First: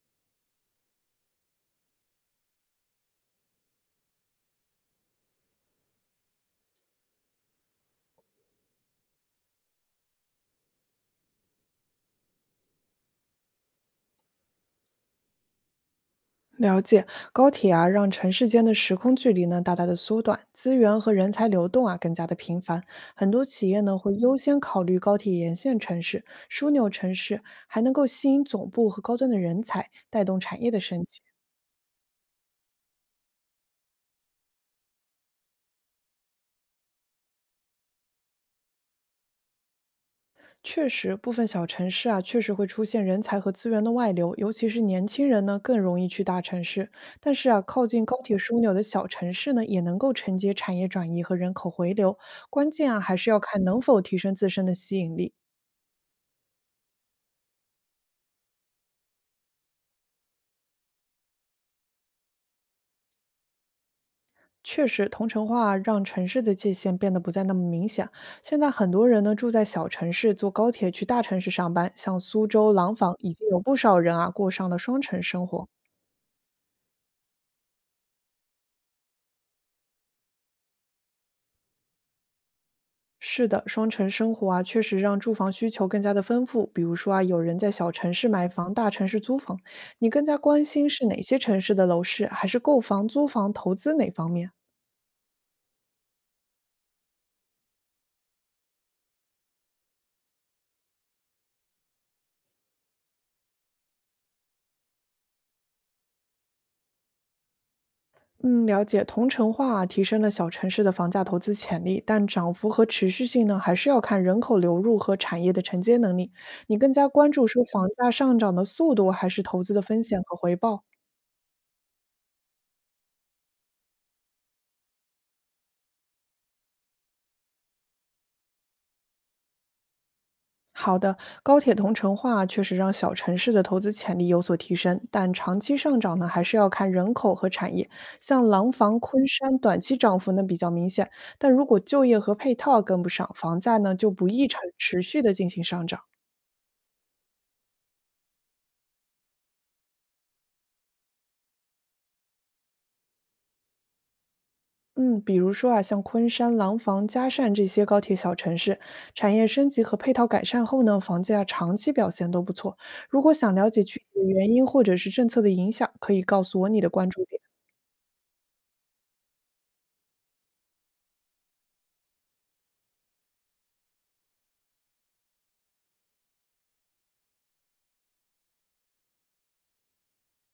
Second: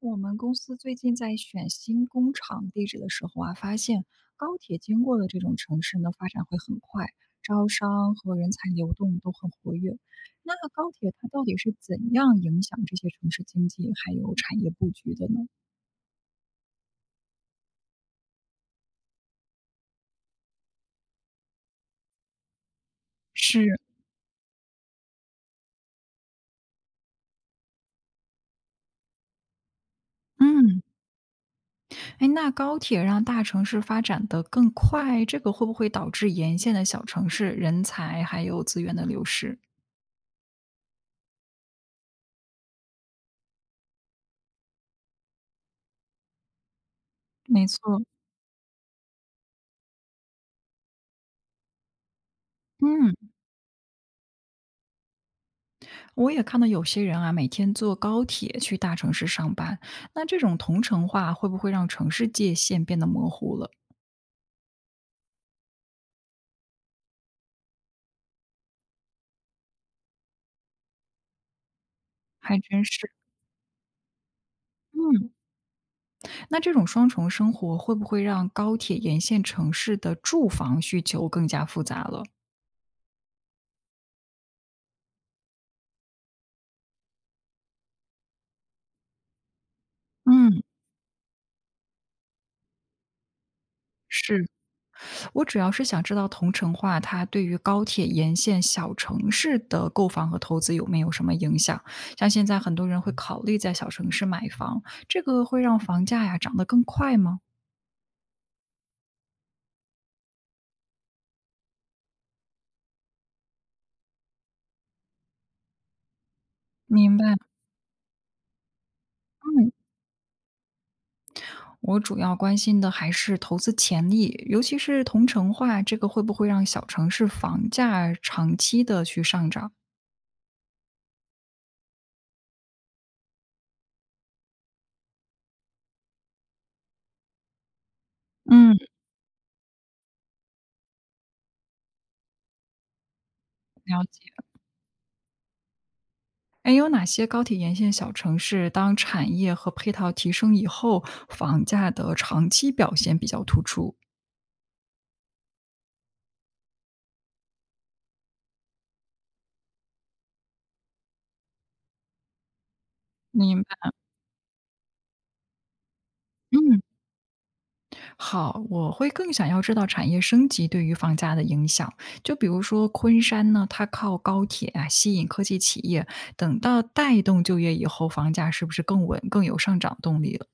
我们公司最近在选新工厂地址的时候啊，发现高铁经过的这种城市呢，发展会很快，招商和人才流动都很活跃。那高铁它到底是怎样影响这些城市经济还有产业布局的呢？了解，高铁啊，让城市间的时空距离呢大大的缩短，资源和人才流动啊更加的频繁。很多企是，业呢会优先考虑高铁沿线城市、枢纽城市，还能够吸引总部和高端的人才，带动产业嗯，的升级。哎，那高铁让大城市发展得更快，这个会不会导致沿线的小城市人才还有资源的流失？确实，部分小城市啊，确实会出现人才和资源的外流，尤其是年轻人呢，更容易去大城市。但是啊，没靠错，近高铁枢纽的小城市呢，也能够承接产业转移和人口回流。关键啊，嗯。还是要看能否提升自身的吸引力。我也看到有些人啊，每天坐高铁去大城市上班，那这种同城化会不会让城市界限变得模糊了？确实，同城化让城市的界限变得不再那么明显。现在很多人呢住在小城市，坐高铁去大城市上班。像苏还州、真廊是，坊，已经有不少人啊过上了双城嗯，生活。那这种双重生活会不会让高铁沿线城市的住房需求更加复杂了？是的，双城生活啊，确实让住房需求更加的丰富。比如说啊，有人在小城市买房，大城市租房。你更加嗯，关心是哪些城市的楼市，还是购房、租房、投资哪方是，面？我主要是想知道同城化它对于高铁沿线小城市的购房和投资有没有什么影响？像现在很多人会考虑在小城市买房，这个会让房价呀涨得更快吗？嗯，了解。同城化啊提升了小城市的房价投资潜力，但涨幅和持续性呢，还是要看人口流入和产业的承接能力。你更加明关白，注说房价上涨的速度，还是投嗯。资的风险和回报？我主要关心的还是投资潜力，尤其是同城化，这个会不会让小城市房价长期的去上涨？好的，高铁同城化啊确实让小城市的投资潜力有所提升，但长期上涨呢，还是要看人口和产业。像廊嗯，坊、昆山，短期涨幅呢比较明显，但如果就业和配套跟不上，房价呢了就不解。易持续的进行上涨。哎，有哪些高铁沿线小城市，当产业和配套提升以后，房价的长期表现比较突出？嗯，比如说啊，像昆山、廊坊、嘉善这些高铁小城市，产业升级和配套改善后呢，房价长期表现都不错。如果想明了解白。具体的原因或者是政策的影响，可以告诉我嗯。你的关注点。好，我会更想要知道产业升级对于房价的影响。就比如说昆山呢，它靠高铁啊吸引科技企业，等到带动就业以后，房价是不是更稳、更有上涨动力了？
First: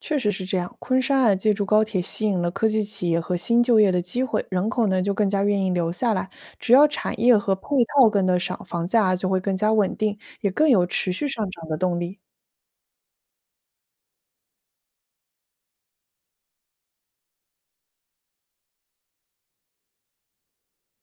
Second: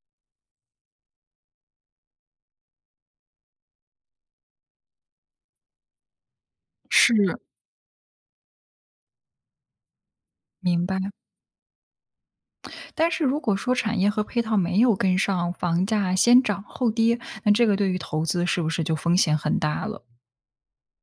确实是这样，昆山啊，借助高铁吸引了科技企业和新就业的机会，人口呢就更加愿意留下来。只要是，产业和配套跟得上，房价啊就会更加稳定，也更明有白。持续上涨的动力。但是如果说产业和配套没有跟上，房价先涨后跌，那这个对于投资是不是就风险很大了？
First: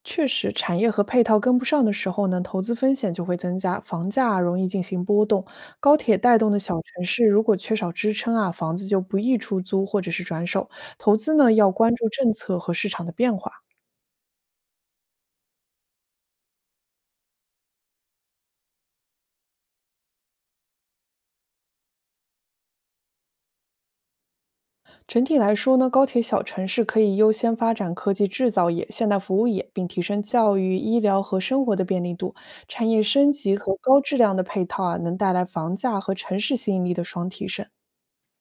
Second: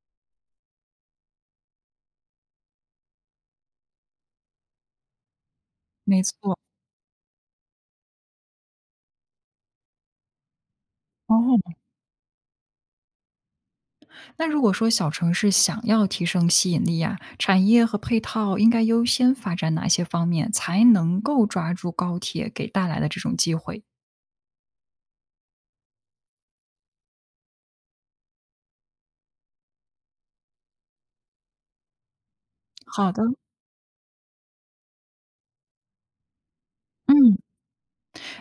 确实，产业和配套跟不上的时候呢，投资风险就会增加，房价啊容易进行波动。高铁没带动错，的小城市如果缺少支撑啊，房子就不易出租或者是转手。投资呢要哦，关注政策和市场的变化。那如果说小城市想要提升吸引力呀，产业和配套应该优先发展哪些方面，才能够抓住高铁给带来的这种机会？整体来说呢，高铁小城市可以优先发展科技制造业、现代服务业，并提升教育、医疗和生活的便利度。产业好的，升级和高质量的配套啊，能带来房价和城市吸引力的双嗯，提升。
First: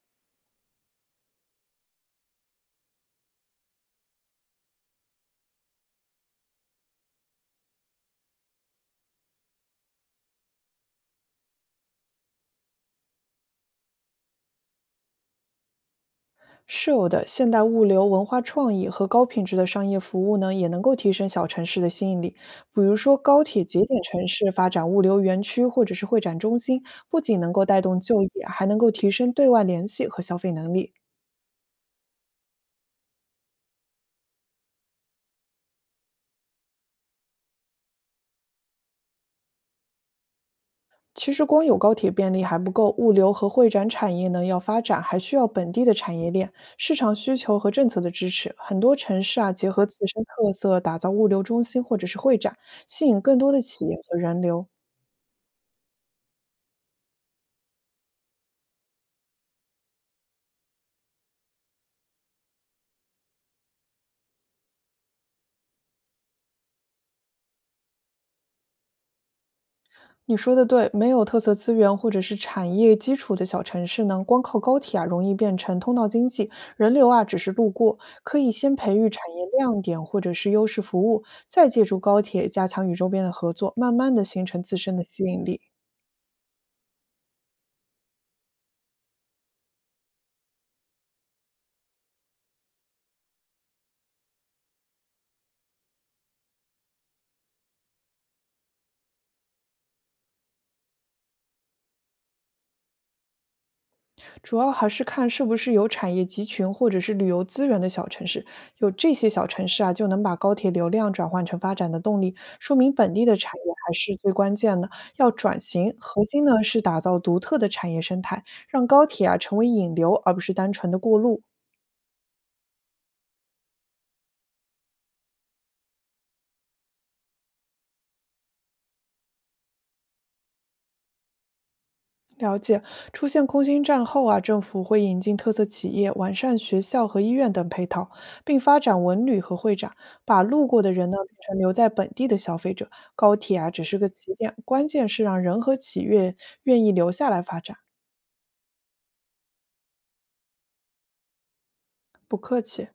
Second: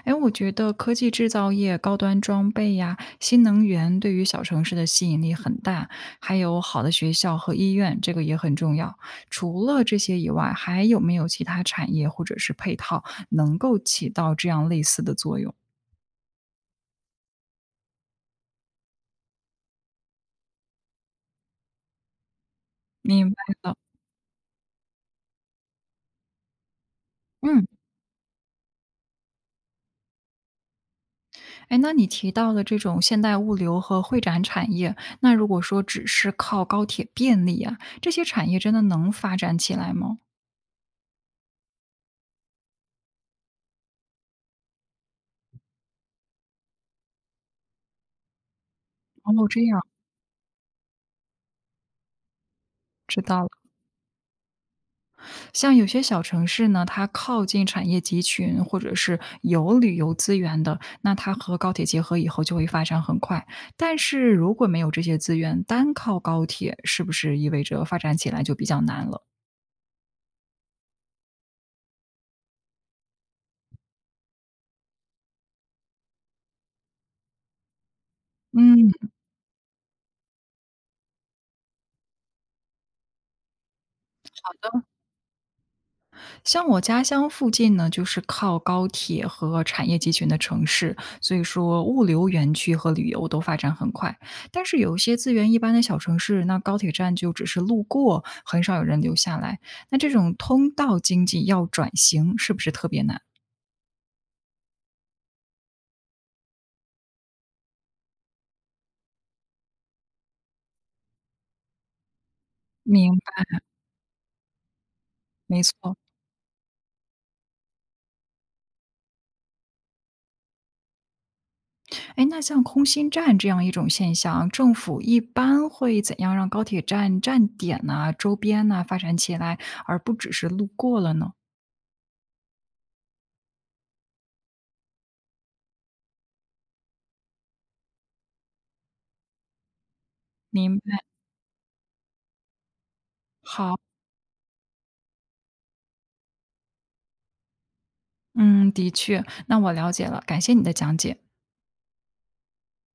哎，我觉得科技制造业、高端装备呀、新能源对于小城市的吸引力很大，还有好的学校和医院，这个也很重要。除了这些以外，还有没有其他产业或者是配套能够起到这样类似的作用？是有的，现代物流、文化创意和高品质的商业服务呢，也能够提升小城市的吸引力。比如说，明白高铁了，节点城市发展物流园区或者是会展中心，不仅能够嗯。带动就业，还能够提升对外联系和消费能力。哎，那你提到的这种现代物流和会展产业，那如果说只是靠高铁便利啊，这些产业真的能发展起来吗？其实，光有高铁便利还不够，物流和会展产业呢要发展，还需要本地的产业链、市场需求和政策的支持。很多城哦，市啊，这结样，合自身特色，打造物流中心或者是会展，吸知引更道了。多的企业和人流。像有些小城市呢，它靠近产业集群，或者是有旅游资源的，那它和高铁结合以后就会发展很快。但是如果没有这些资源，单靠高铁，是不是意味着发展起来就比较难了？你说的对，没有特色资源或者是产业基础的小城市呢，光靠高铁啊，容易变成通道经济，人流啊只是路过。可以先嗯，培育产业亮点或者是优势服务，再借助高铁加强与周边的合作，慢慢的形好成自的。身的吸引力。像我家乡附近呢，就是靠高铁和产业集群的城市，所以说物流园区和旅游都发展很快。但是有一些资源一般的小城市，那高铁站就只是路过，很少有人留下来。那这种通道经济要转型，是不是特别难？主要还是看是不是有产业集群或者是旅游资源的小城市。有这些小城市啊，就能把高铁流量转换成发展的动力，说明本明地的白，产业还是最关键的。要转没型，错。核心呢是打造独特的产业生态，让高铁啊成为引流，而不是单纯的过路。哎，那像空心站这样一种现象，政府一般会怎样让高铁站站点呐、周边呐、发展起来，而不只是路过了呢？了解，出现空心战后啊，政府会引进特色企业，完善学校和医院等配套，并发展文旅和会展，把路明过的白，人呢变成留在本地的消费者。高铁啊好。只是个起点，关键是让人和企业愿意留下来发展。嗯，的确，那我了解了，感谢你的讲解。不客气。